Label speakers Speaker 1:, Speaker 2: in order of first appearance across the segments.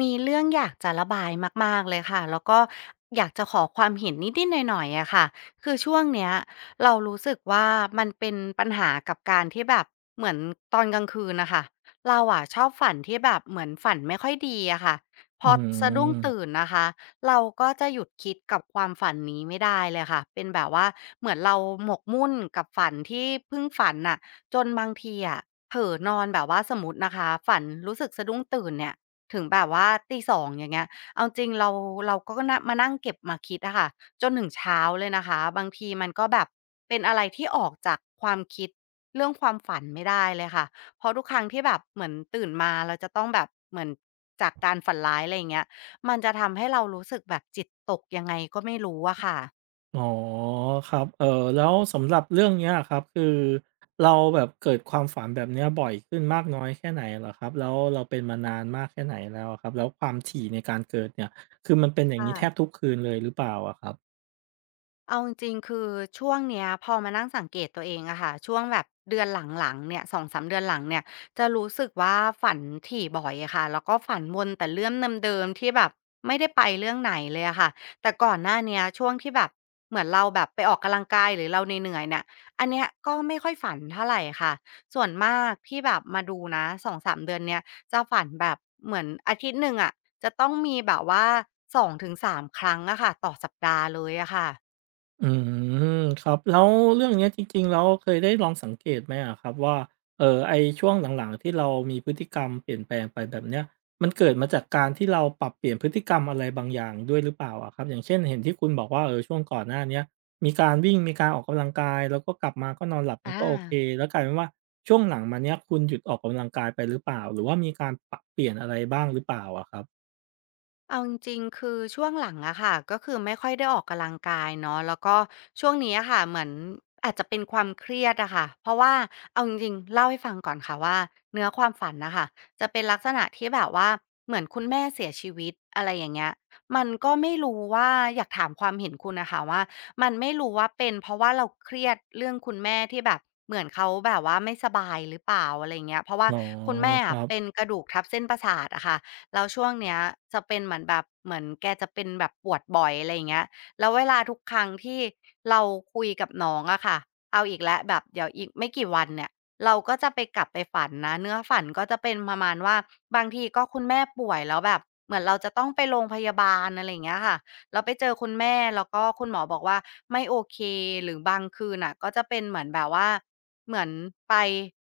Speaker 1: มีเรื่องอยากจะระบายมากๆเลยค่ะแล้วก็อยากจะขอความเห็นนิดๆหน่อยๆอะค่ะคือช่วงเนี้ยเรารู้สึกว่ามันเป็นปัญหากับการที่แบบเหมือนตอนกลางคืนน่ะค่ะเราอะชอบฝันที่แบบเหมือนฝันไม่ค่อยดีอะค่ะพ
Speaker 2: อื
Speaker 1: อสะดุ้งตื่
Speaker 2: ม
Speaker 1: นนะคะเราก็จะหยุดคิดกับความฝันนี้ไม่ได้เลยค่ะเป็นแบบว่าเหมือนเราหมกมุ่นกับฝันที่เพิ่งฝันน่ะจนบางทีอะเผลอนอนแบบว่าสมมุตินะคะฝันรู้สึกสะดุ้งตื่นเนี่ย ถึงแบบว่า2:00องอย่างเงี้ยเอาจริงเราก็นะมานั่งเก็บมาคิดอะค่ะจนถึงเช้าเลยนะคะบางทีมันก็แบบเป็นอะไรที่ออกจากความคิดเรื่องความฝันไม่ได้เลยค่ะเพราะทุกครั้งที่แบบเหมือนตื่นมาเราจะต้องแบบเหมือนจากการฝันร้ายอะไรอย่างเงี้ยมันจะทำให้เรารู้สึกแบบจิตตกยังไงก็ไม่รู้อะค่ะ
Speaker 2: อ๋อครับแล้วสำหรับเรื่องเนี้ยอะครับ คือเราแบบเกิดความฝันแบบเนี้ยบ่อยขึ้นมากน้อยแค่ไหนเหรอครับแล้วเราเป็นมานานมากแค่ไหนแล้วอะครับแล้วความถี่ในการเกิดเนี่ยคือมันเป็นอย่างงี้
Speaker 1: ค่ะ
Speaker 2: แทบทุกคืนเลยหรือเปล่าอะครับ
Speaker 1: เอาจริงๆคือช่วงเนี้ยพอมานั่งสังเกตตัวเองอะค่ะช่วงแบบเดือนหลังๆเนี่ย2-3เดือนหลังเนี่ยจะรู้สึกว่าฝันถี่บ่อยอะค่ะแล้วก็ฝันวนแต่เรื่องเดิมๆที่แบบไม่ได้ไปเรื่องไหนเลยอะค่ะแต่ก่อนหน้าเนี้ยช่วงที่แบบเหมือนเราแบบไปออกกำลังกายหรือเราเหนื่อยๆเนี่ยอันเนี้ยก็ไม่ค่อยฝันเท่าไหรค่ะส่วนมากที่แบบมาดูนะ2มเดือนเนี่ยจะฝันแบบเหมือนอาทิตย์หนึ่งอะจะต้องมีแบบว่า2-3ครั้งอะค่ะต่อสัปดาห์เลยอะค่ะ
Speaker 2: อืมครับแล้วเรื่องเนี้ยจริงๆแล้วเคยได้ลองสังเกตไหมอะครับว่าไอ้ช่วงหลังๆที่เรามีพฤติกรรมเปลี่ยนแปลงไปแบบเนี้ยมันเกิดมาจากการที่เราปรับเปลี่ยนพฤติกรรมอะไรบางอย่างด้วยหรือเปล่าอะครับอย่างเช่นเห็นที่คุณบอกว่าเออช่วงก่อนหน้าเนี้ยมีการวิ่งมีการออกกำลังกายแล้วก็กลับมาก็นอนหลับมัน
Speaker 1: อ่า
Speaker 2: ก็โอเคแล้วกลายเป็นว่าช่วงหลังมาเนี้ยคุณหยุดออกกำลังกายไปหรือเปล่าหรือว่ามีการปรับเปลี่ยนอะไรบ้างหรือเปล่าอะครับ
Speaker 1: เอาจริงๆ คือช่วงหลังอะค่ะก็คือไม่ค่อยได้ออกกำลังกายเนาะแล้วก็ช่วงนี้อะค่ะเหมือนอาจจะเป็นความเครียดอะค่ะเพราะว่าเอาจริงๆเล่าให้ฟังก่อนค่ะว่าเนื้อความฝันนะคะจะเป็นลักษณะที่แบบว่าเหมือนคุณแม่เสียชีวิตอะไรอย่างเงี้ยมันก็ไม่รู้ว่าอยากถามความเห็นคุณนะคะว่ามันไม่รู้ว่าเป็นเพราะว่าเราเครียดเรื่องคุณแม่ที่แบบเหมือนเขาแบบว่าไม่สบายหรือเปล่าอะไรเงี้ยเพราะว่า
Speaker 2: อ๋อ
Speaker 1: คุณแม่
Speaker 2: ค
Speaker 1: อะ
Speaker 2: รับ
Speaker 1: เป็นกระดูกทับเส้นประสาทอะค่ะ แล้วช่วงเนี้ยจะเป็นเหมือนแบบเหมือนแกจะเป็นแบบปวดบ่อยอะไรอย่างเงี้ยแล้วเวลาทุกครั้งที่เราคุยกับน้องอะค่ะเอาอีกแล้วแบบเดี๋ยวอีกไม่กี่วันเนี่ยเราก็จะไปกลับไปฝันนะเนื้อฝันก็จะเป็นประมาณว่าบางทีก็คุณแม่ป่วยแล้วแบบเหมือนเราจะต้องไปโรงพยาบาลอะไรอย่างเงี้ยค่ะแล้วไปเจอคุณแม่แล้วก็คุณหมอบอกว่าไม่โอเคหรือบางคืนน่ะก็จะเป็นเหมือนแบบว่าเหมือนไป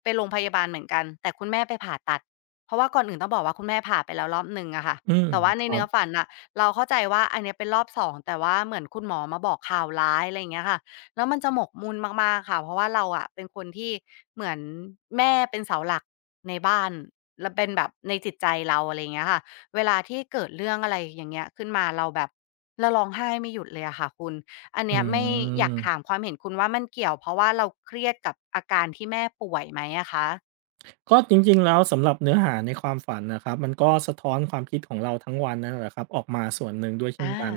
Speaker 1: ไปโรงพยาบาลเหมือนกันแต่คุณแม่ไปผ่าตัด เพราะว่าก่อนอื่นต้องบอกว่าคุณแม่ผ่าไปแล้วรอบหนึ่งอะค่ะ
Speaker 2: อืม
Speaker 1: แต่ว่า
Speaker 2: ค
Speaker 1: ใน
Speaker 2: รั
Speaker 1: เนื้
Speaker 2: บ
Speaker 1: อฝันน่ะเราเข้าใจว่าอันเนี้ยเป็นรอบสองแต่ว่าเหมือนคุณหมอมาบอกข่าวร้ายอะไรอย่างเงี้ยค่ะแล้วมันจะหมกมุ่นมากๆค่ะเพราะว่าเราอะเป็นคนที่เหมือนแม่เป็นเสาหลักในบ้านแล้วเป็นแบบในจิตใจเราอะไรอย่างเงี้ยค่ะเวลาที่เกิดเรื่องอะไรอย่างเงี้ยขึ้นมาเราแบบเราร้องไห้ไม่หยุดเลยอะค่ะคุณอัน
Speaker 2: อื
Speaker 1: เนี้ยไม่อยากถา
Speaker 2: ม
Speaker 1: มความเห็นคุณว่ามันเกี่ยวเพราะว่าเราเครียดกับอาการที่แม่ป่วยไหมอะคะ
Speaker 2: ก็จริงๆแล้วสำหรับเนื้อหาในความฝันนะครับมันก็สะท้อนความคิดของเราทั้งวันนั่นแหละครับออกมาส่วนหนึ่งด้วยเช่น
Speaker 1: อา
Speaker 2: กัน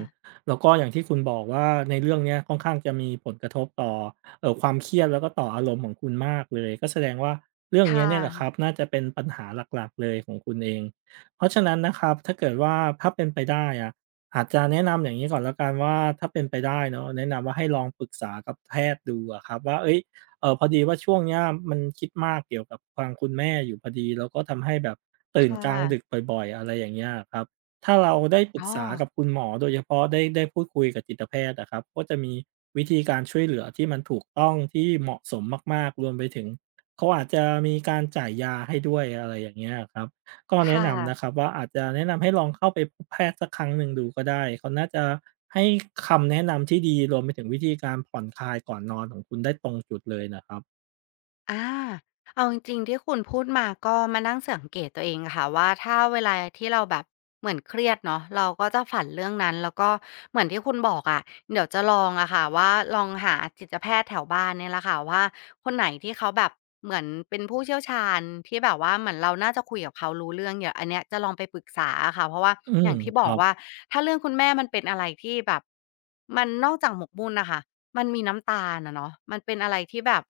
Speaker 2: แล้วก็อย่างที่คุณบอกว่าในเรื่องเนี้ยค่อนข้างจะมีผลกระทบต่อความเครียดแล้วก็ต่ออารมณ์ของคุณมากเลยก็แสดงว่าเรื่อง
Speaker 1: ค
Speaker 2: เนี้ยเนี่ยแหละค
Speaker 1: ่ะ
Speaker 2: รับน่าจะเป็นปัญหาหลักๆเลยของคุณเองเพราะฉะนั้นนะครับถ้าเกิดว่าถ้าเป็นไปได้อะอาจจะแนะนำอย่างงี้ก่อนแล้วกันว่าถ้าเป็นไปได้เนาะแนะนำว่าให้ลองปรึกษากับแพทย์ดูอะครับว่าเฮ้ย เออพอดีว่าช่วงเนี้ยมันคิดมากเกี่ยวกับทางคุณแม่อยู่พอดีแล้วก็ทำให้แบบตื่น
Speaker 1: ค่ะ
Speaker 2: กลางดึกบ่อยๆอะไรอย่างเงี้ยครับถ้าเราได้ปรึ
Speaker 1: อ๋
Speaker 2: ก
Speaker 1: อ
Speaker 2: ษากับคุณหมอโดยเฉพาะได้พูดคุยกับจิตแพทย์อะครับก็จะมีวิธีการช่วยเหลือที่มันถูกต้องที่เหมาะสมมากๆรวมไปถึงเขาอาจจะมีการจ่ายยาให้ด้วยอะไรอย่างเงี้ยครับ ก็แนะ
Speaker 1: ค่ะ
Speaker 2: นำนะครับว่าอาจจะแนะนำให้ลองเข้าไปพบแพทย์สักครั้งหนึ่งดูก็ได้เขาน่าจะให้คำแนะนำที่ดีรวมไปถึงวิธีการผ่อนคลายก่อนนอนของคุณได้ตรงจุดเลยนะครับ
Speaker 1: อาเอาจริงๆที่คุณพูดมาก็มานั่งสังเกตตัวเองค่ะว่าถ้าเวลาที่เราแบบเหมือนเครียดเนาะเราก็จะฝันเรื่องนั้นแล้วก็เหมือนที่คุณบอกอะเดี๋ยวจะลองอะค่ะว่าลองหาจิตแพทย์แถวบ้านเนี่ยแหละค่ะว่าคนไหนที่เขาแบบเหมือนเป็นผู้เชี่ยวชาญที่แบบว่าเหมือนเราน่าจะคุยกับเขารู้เรื่องเดี๋ยวอันเนี้ยจะลองไปปรึกษาอะค่ะเพราะว่า
Speaker 2: อื
Speaker 1: อ
Speaker 2: ม
Speaker 1: ย่างที่
Speaker 2: ค
Speaker 1: บอ
Speaker 2: รั
Speaker 1: ก
Speaker 2: บ
Speaker 1: ว่าถ้าเรื่องคุณแม่มันเป็นอะไรที่แบบมันนอกจากหมกมุ่นนะคะ มันมีน้ำตาลอะเนาะมันเป็นอะไรที่แบบ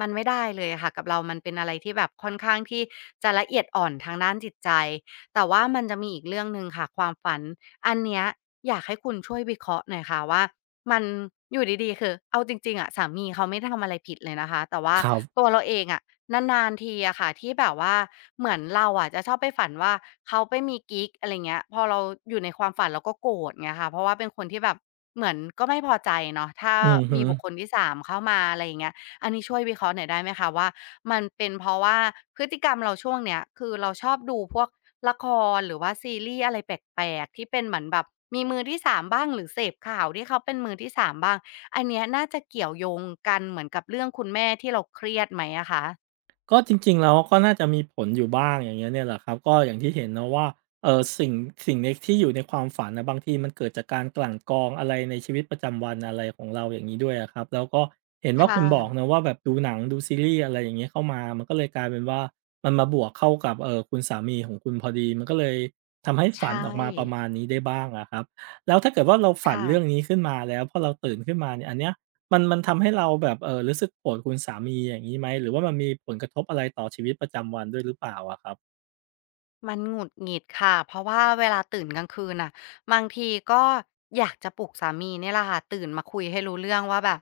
Speaker 1: มันไม่ได้เลยอะค่ะกับเรามันเป็นอะไรที่แบบค่อนข้างที่จะละเอียดอ่อนทางด้านจิตใจแต่ว่ามันจะมีอีกเรื่องหนึ่งค่ะความฝันอันเนี้ยอยากให้คุณช่วยวิเคราะห์หน่อยค่ะว่ามันอยู่ดีๆคือเอาจริงๆอะสามีเขาไม่ได้ทำอะไรผิดเลยนะคะแต่ว่า
Speaker 2: ครั
Speaker 1: ตัว
Speaker 2: บ
Speaker 1: เราเองอะนานๆทีอะค่ะที่แบบว่าเหมือนเราอะจะชอบไปฝันว่าเขาไปมีกิ๊กอะไรเงี้ยพอเราอยู่ในความฝันเราก็โกรธไงคะเพราะว่าเป็นคนที่แบบ เหมือนก็ไม่พอใจเนาะถ้า
Speaker 2: อือฮึ
Speaker 1: มีบุคคลที่3เข้ามาอะไรอย่างเงี้ยอันนี้ช่วยวิเคราะห์หน่อยได้ไหมคะว่ามันเป็นเพราะว่าพฤติกรรมเราช่วงเนี้ยคือเราชอบดูพวกละครหรือว่าซีรีส์อะไรแปลกๆที่เป็นเหมือนแบบมีมือที่3บ้างหรือเสพข่าวที่เขาเป็นมือที่3บ้างอันเนี้ยน่าจะเกี่ยวโยงกันเหมือนกับเรื่องคุณแม่ที่เราเครียดไหมอะคะ
Speaker 2: ก็จริงๆแล้วก็น่าจะมีผลอยู่บ้างอย่างเงี้ยเนี่ยแหละครับก็อย่างที่เห็นเนาะว่าเอ่อสิ่งสิ่งในที่อยู่ในความฝันน่ะบางทีมันเกิดจากการกลั่นกรองอะไรในชีวิตประจำวันอะไรของเราอย่างงี้ด้วยอะครับแล้วก็เห็นว่า
Speaker 1: ค่ะ
Speaker 2: คุณบอกเนาะว่าแบบดูหนังดูซีรีส์อะไรอย่างเงี้ยเข้ามามันก็เลยกลายเป็นว่ามันมาบวกเข้ากับคุณสามีของคุณพอดีมันก็เลยทำให้
Speaker 1: ใช
Speaker 2: ฝันออกมาประ
Speaker 1: ่
Speaker 2: มาณนี้ได้บ้างอะครับแล้วถ้าเกิดว่าเราฝันเรื่อง
Speaker 1: ค่ะ
Speaker 2: นี้ขึ้นมาแล้วพอเราตื่นขึ้นมาเนี่ยอันเนี้ย มันทำให้เราแบบรู้สึกโกรธคุณสามีอย่างงี้ไหมหรือว่ามันมีผลกระทบอะไรต่อชีวิตประจำวันด้วยหรือเปล่าอะครับ
Speaker 1: มันหงุดหงิดค่ะเพราะว่าเวลาตื่นกลางคืนน่ะบางทีก็อยากจะปลุกสามีเนี่ยแหละค่ะตื่นมาคุยให้รู้เรื่องว่าแบบ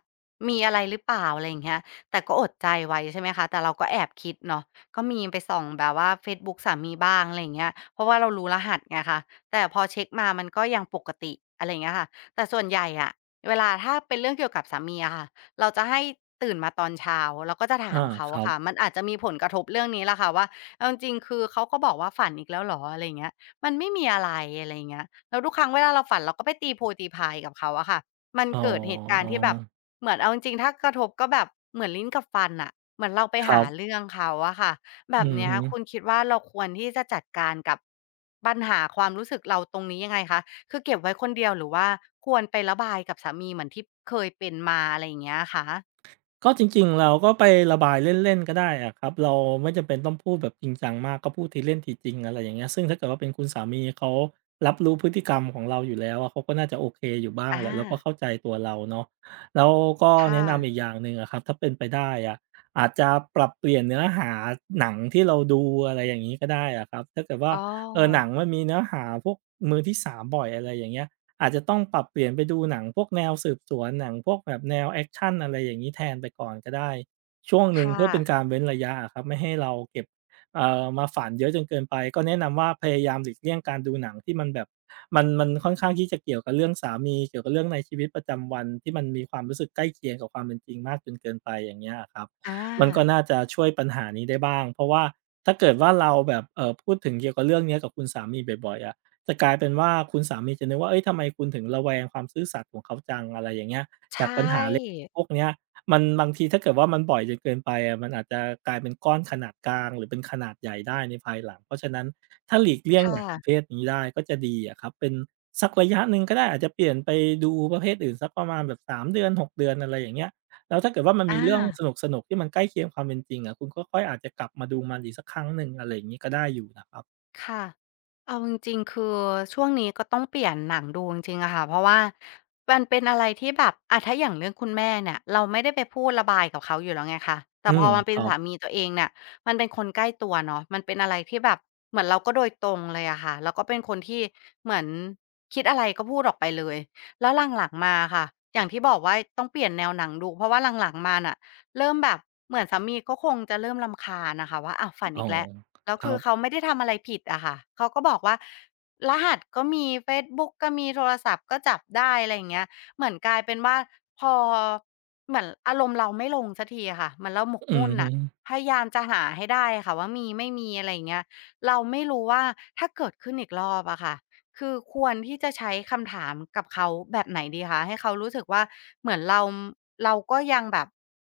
Speaker 1: มีอะไรหรือเปล่าอะไรอย่างเงี้ยแต่ก็อดใจไว้ใช่ไหมคะแต่เราก็แอบคิดเนาะก็มีไปส่องแบบว่าเฟซบุ๊กสามีบ้างอะไรอย่างเงี้ยเพราะว่าเรารู้รหัสไงคะแต่พอเช็กมามันก็ยังปกติอะไรอย่างเงี้ยค่ะแต่ส่วนใหญ่อะเวลาถ้าเป็นเรื่องเกี่ยวกับสามีอะค่ะเราจะให้ตื่นมาตอนเช้าเราก็จะถา
Speaker 2: อา
Speaker 1: มเขา
Speaker 2: ครั
Speaker 1: อะค่ะ
Speaker 2: บ
Speaker 1: มันอาจจะมีผลกระทบเรื่องนี้แหละค่ะว่า เอาจริงๆคือเขาก็บอกว่าฝันอีกแล้วเหรออะไรอย่างเงี้ยมันไม่มีอะไรอะไรอย่างเงี้ยแล้วทุกครั้งเวลาเราฝันเราก็ไปตีโพยตีพายกับเขาอะค่ะมัน
Speaker 2: อ๋
Speaker 1: เกิดเหตุการ
Speaker 2: อ
Speaker 1: ณ์ที่แบบเหมือนเอาจริงๆถ้ากระทบก็แบบเหมือนลิ้นกับฟันน่ะเหมือนเราไป
Speaker 2: ครั
Speaker 1: หา
Speaker 2: บ
Speaker 1: เรื่องเขาอะค่ะแบ
Speaker 2: อื
Speaker 1: บ
Speaker 2: อ
Speaker 1: เนี้ย
Speaker 2: ฮึ
Speaker 1: คุณคิดว่าเราควรที่จะจัดการกับปัญหาความรู้สึกเราตรงนี้ยังไงคะคือเก็บไว้คนเดียวหรือว่าควรไประบายกับสามีเหมือนที่เคยเป็นมาอะไรอย่างเงี้ยอะคะ
Speaker 2: ก็จริงๆ เราก็ไประบายเล่นๆก็ได้อะครับเราไม่จำเป็นต้องพูดแบบจริงจังมากก็พูดทีเล่นทีจริงอะไรอย่างเงี้ยซึ่งถ้าเกิดว่าเป็นคุณสามีเขารับรู้พฤติกรรมของเราอยู่แล้วอะเขาก็น่าจะโอเคอยู่บ้าง
Speaker 1: อา
Speaker 2: แหละแล้วก็เข้าใจตัวเราเนาะแล้วก็
Speaker 1: ค่ะ
Speaker 2: แนะนำอีกอย่างหนึ่งอะครับถ้าเป็นไปได้อะอาจจะปรับเปลี่ยนเนื้อหาหนังที่เราดูอะไรอย่างงี้ก็ได้อะครับถ้าเกิดว่า
Speaker 1: อ๋อ
Speaker 2: เออหนังมันมีเนื้อหาพวกมือที่สามบ่อยอะไรอย่างเงี้ย อาจจะต้องปรับเปลี่ยนไปดูหนังพวกแนวสืบสวนหนังพวกแบบแนวแอกชันอะไรอย่างงี้แทนไปก่อนก็ได้ช่วงหนึ่ง
Speaker 1: ค่ะ
Speaker 2: เพื่อเป็นการเว้นระยะอะครับไม่ให้เราเก็บมาฝันเยอะจนเกินไปก็แนะนำว่าพยายามหลีกเลี่ยงการดูหนังที่มันแบบมันค่อนข้างที่จะเกี่ยวกับเรื่องสามีเกี่ยวกับเรื่องในชีวิตประจำวันที่มันมีความรู้สึกใกล้เคียงกับความเป็นจริงมากจนเกินไปอย่างเงี้ยอะครับ
Speaker 1: อา
Speaker 2: มันก็น่าจะช่วยปัญหานี้ได้บ้างเพราะว่าถ้าเกิดว่าเราแบบพูดถึงเกี่ยวกับเรื่องเนี้ยกับคุณสามีบ่อยๆอะ จะกลายเป็นว่าคุณสามีจะนึกว่าเอ้ยทำไมคุณถึงระแวงความซื่อสัตย์ของเขาจังอะไรอย่างเงี้ยจาก
Speaker 1: ใช่
Speaker 2: ปัญหาเล็กพวกเนี้ยมันบางทีถ้าเกิดว่ามันบ่อยจนเกินไปอะมันอาจจะกลายเป็นก้อนขนาดกลางหรือเป็นขนาดใหญ่ได้ในภายหลังเพราะฉะนั้นถ้าหลีกเลี่ยงหนั
Speaker 1: ค่ะ
Speaker 2: งประเภทนี้ได้ก็จะดีอะครับเป็นสักระยะหนึ่งก็ได้อาจจะเปลี่ยนไปดูประเภทอื่นสักประมาณแบบสามเดือนหกเดือนอะไรอย่างเงี้ยแล้วถ้าเกิดว่ามันมี
Speaker 1: อา
Speaker 2: เรื่องสนุกๆที่มันใกล้เคียงความเป็นจริงอะคุณก็ค่อยอาจจะกลับมาดูมันอีกสักครั้งหนึ่งอะไรอย่างงี้ก็ได้อยู่นะครับ
Speaker 1: ค่ะเอาจริงๆคือช่วงนี้ก็ต้องเปลี่ยนหนังดูจริงๆอะค่ะเพราะว่ามันเป็นอะไรที่แบบอะถ้าอย่างเรื่องคุณแม่เนี่ยเราไม่ได้ไปพูดระบายกับเขาอยู่แล้วไงคะแต่
Speaker 2: อื
Speaker 1: พ
Speaker 2: ม
Speaker 1: อมัน
Speaker 2: ค
Speaker 1: เป็น
Speaker 2: รั
Speaker 1: สา
Speaker 2: บ
Speaker 1: มีตัวเองเนี่ยมันเป็นคนใกล้ตัวเนาะมันเป็นอะไรที่แบบเหมือนเราก็โดยตรงเลยอะค่ะแล้วก็เป็นคนที่เหมือนคิดอะไรก็พูดออกไปเลยแล้วหลังๆมาค่ะอย่างที่บอกว่าต้องเปลี่ยนแนวหนังดูเพราะว่าหลังๆมาน่ะเริ่มแบบเหมือนสามีก็คงจะเริ่มรำคาญน่ะค่ะว่าอ้าวฝัน
Speaker 2: อ๋อ
Speaker 1: อีกแล้ว แล้ว
Speaker 2: ครั
Speaker 1: คือเขา
Speaker 2: บ
Speaker 1: ไม่ได้ทำอะไรผิดอะค่ะเขาก็บอกว่ารหัสก็มีเฟซบุ๊กก็มีโทรศัพท์ก็จับได้อะไรอย่างเงี้ยเหมือนกลายเป็นว่าพอเหมือนอารมณ์เราไม่ลงสักทีอะค่ะเหมือนเราหมก
Speaker 2: อือ
Speaker 1: มุ่น
Speaker 2: ฮึ
Speaker 1: น่ะพยายามจะหาให้ได้อะค่ะว่ามีไม่มีอะไรอย่างเงี้ยเราไม่รู้ว่าถ้าเกิดขึ้นอีกรอบอะค่ะคือควรที่จะใช้คำถามกับเขาแบบไหนดีคะให้เขารู้สึกว่าเหมือนเราเราก็ยังแบบ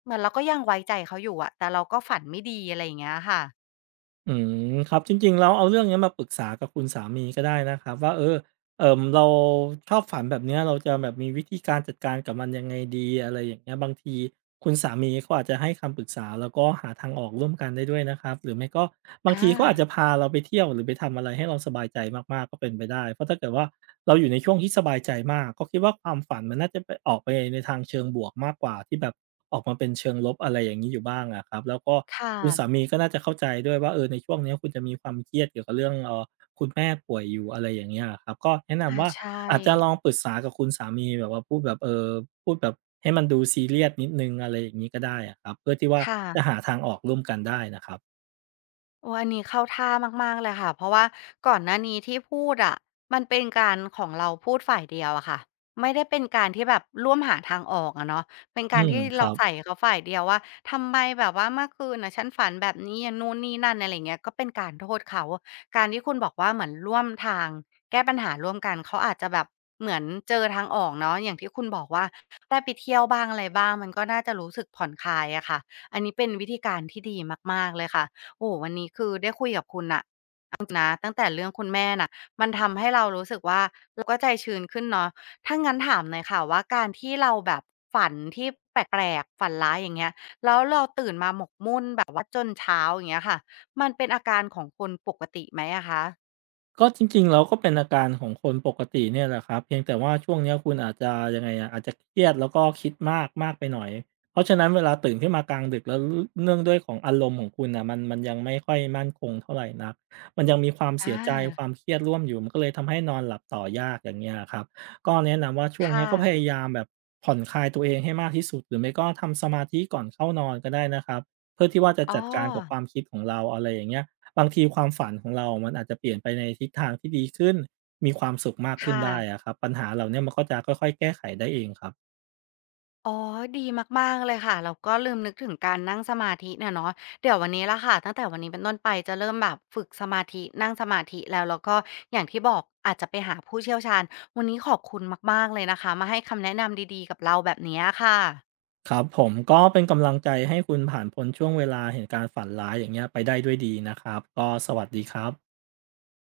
Speaker 1: เหมือนเราก็ยังไว้ใจเขาอยู่อะแต่เราก็ฝันไม่ดีอะไรอย่างเงี้ยค่ะ
Speaker 2: อืม ครับ จริงๆแล้วเอาเรื่องเนี้ยมาปรึกษากับคุณสามีก็ได้นะครับว่าเออ เราชอบฝันแบบเนี้ยเราจะแบบมีวิธีการจัดการกับมันยังไงดีอะไรอย่างเงี้ยบางทีคุณสามีเขาอาจจะให้คำปรึกษาแล้วก็หาทางออกร่วมกันได้ด้วยนะครับหรือไม่ก็บาง
Speaker 1: อา
Speaker 2: ทีเขาอาจจะพาเราไปเที่ยวหรือไปทำอะไรให้เราสบายใจมากๆก็เป็นไปได้เพราะถ้าเกิดว่าเราอยู่ในช่วงที่สบายใจมากก็คิดว่าความฝันมันน่าจะไปออกไปในทางเชิงบวกมากกว่าที่แบบออกมาเป็นเชิงลบอะไรอย่างงี้อยู่บ้างอะครับแล้วก็
Speaker 1: ค่ะ
Speaker 2: คุณสามีก็น่าจะเข้าใจด้วยว่าเออในช่วงเนี้ยคุณจะมีความเครียดเกี่ยวกับเรื่องคุณแม่ป่วยอยู่อะไรอย่างเงี้ยอะครับก็แนะ
Speaker 1: อา
Speaker 2: นำว่า
Speaker 1: ใช่
Speaker 2: อาจจะลองปรึกษากับคุณสามีแบบว่าพูดแบบเออพูดแบบให้มันดูซีเรียสนิดหนึ่งอะไรอย่างงี้ก็ได้อะครับเพื่อที่ว่า
Speaker 1: ค่ะ
Speaker 2: จะหาทางออกร่วมกันได้นะครับ
Speaker 1: โอ้อันนี้เข้าท่ามากๆเลยค่ะ เพราะว่าก่อนหน้านี้ที่พูดอะมันเป็นการของเราพูดฝ่ายเดียวอะค่ะไม่ได้เป็นการที่แบบร่วมหาทางออกอะเนาะเป็น
Speaker 2: อื
Speaker 1: การ
Speaker 2: ม
Speaker 1: ที่
Speaker 2: ค
Speaker 1: เรา
Speaker 2: รับ
Speaker 1: ใส่เขาฝ่ายเดียวว่าทำไมแบบว่าเมื่อคืนน่ะฉันฝันแบบนี้อย่างนู่นนี่นั่นอะไรเงี้ยก็เป็นการโทษเขา การที่คุณบอกว่าเหมือนร่วมทางแก้ปัญหาร่วมกันเขาอาจจะแบบเหมือนเจอทางออกเนาะอย่างที่คุณบอกว่าได้ไปเที่ยวบ้างอะไรบ้างมันก็น่าจะรู้สึกผ่อนคลายอะค่ะอันนี้เป็นวิธีการที่ดีมากๆเลยค่ะ โอ้โฮวันนี้คือได้คุยกับคุณน่ะเอาจริงนะตั้งแต่เรื่องคุณแม่น่ะมันทำให้เรารู้สึกว่าเราก็ใจชื้นขึ้นเนาะถ้างั้นถามหน่อยค่ะว่าการที่เราแบบฝันที่แปลกๆฝันร้ายอย่างเงี้ยเราตื่นมาหมกมุ่นแบบว่าจนเช้าอย่างเงี้ยค่ะมันเป็นอาการของคนปกติไหมอะคะ
Speaker 2: ก็จริงๆแล้วก็เป็นอาการของคนปกติเนี่ยแหละครับเพียงแต่ว่าช่วงเนี้ยคุณอาจจะยังไงอะอาจจะเครียดแล้วก็คิดมากมากไปหน่อยเพราะฉะนั้นเวลาตื่นขึ้นมากลางดึกแล้วเนื่องด้วยของอารมณ์ของคุณน่ะมันยังไม่ค่อยมั่นคงเท่าไหรนักมันยังมีความเสี
Speaker 1: อา
Speaker 2: ยใจความเครียดร่วมอยู่มันก็เลยทำให้นอนหลับต่อยากอย่างเงี้ยครับก็แนะนำว่าช่วงเนี้ย
Speaker 1: ค่ะ
Speaker 2: ก็พยายามแบบผ่อนคลายตัวเองให้มากที่สุดหรือไม่ก็ทำสมาธิก่อนเข้านอนก็ได้นะครับเพื่อที่ว่าจะ
Speaker 1: อ๋อ
Speaker 2: จัดการกับความคิดของเราอะไรอย่างเงี้ย บางทีความฝันของเรามันอาจจะเปลี่ยนไปในทิศทางที่ดีขึ้น มีความสุขมากขึ้น
Speaker 1: ค่ะ
Speaker 2: ได้อะครับ ปัญหาเหล่าเนี้ยมันก็จะค่อยๆแก้ไขได้เองครับ
Speaker 1: อ๋อดีมากๆเลยค่ะเราก็ลืมนึกถึงการนั่งสมาธิเนี่ยเนาะเดี๋ยววันนี้ล่ะค่ะตั้งแต่วันนี้เป็นต้นไปจะเริ่มแบบฝึกสมาธินั่งสมาธิแล้วแล้วก็อย่างที่บอกอาจจะไปหาผู้เชี่ยวชาญ วันนี้ขอบคุณมากๆเลยนะคะมาให้คำแนะนำดีๆกับเราแบบเนี้ยค่ะ
Speaker 2: ครับผมก็เป็นกำลังใจให้คุณผ่านพ้นช่วงเวลาแห่งการฝันร้ายอย่างเงี้ยไปได้ด้วยดีนะครับ ก็สวัสดีครับ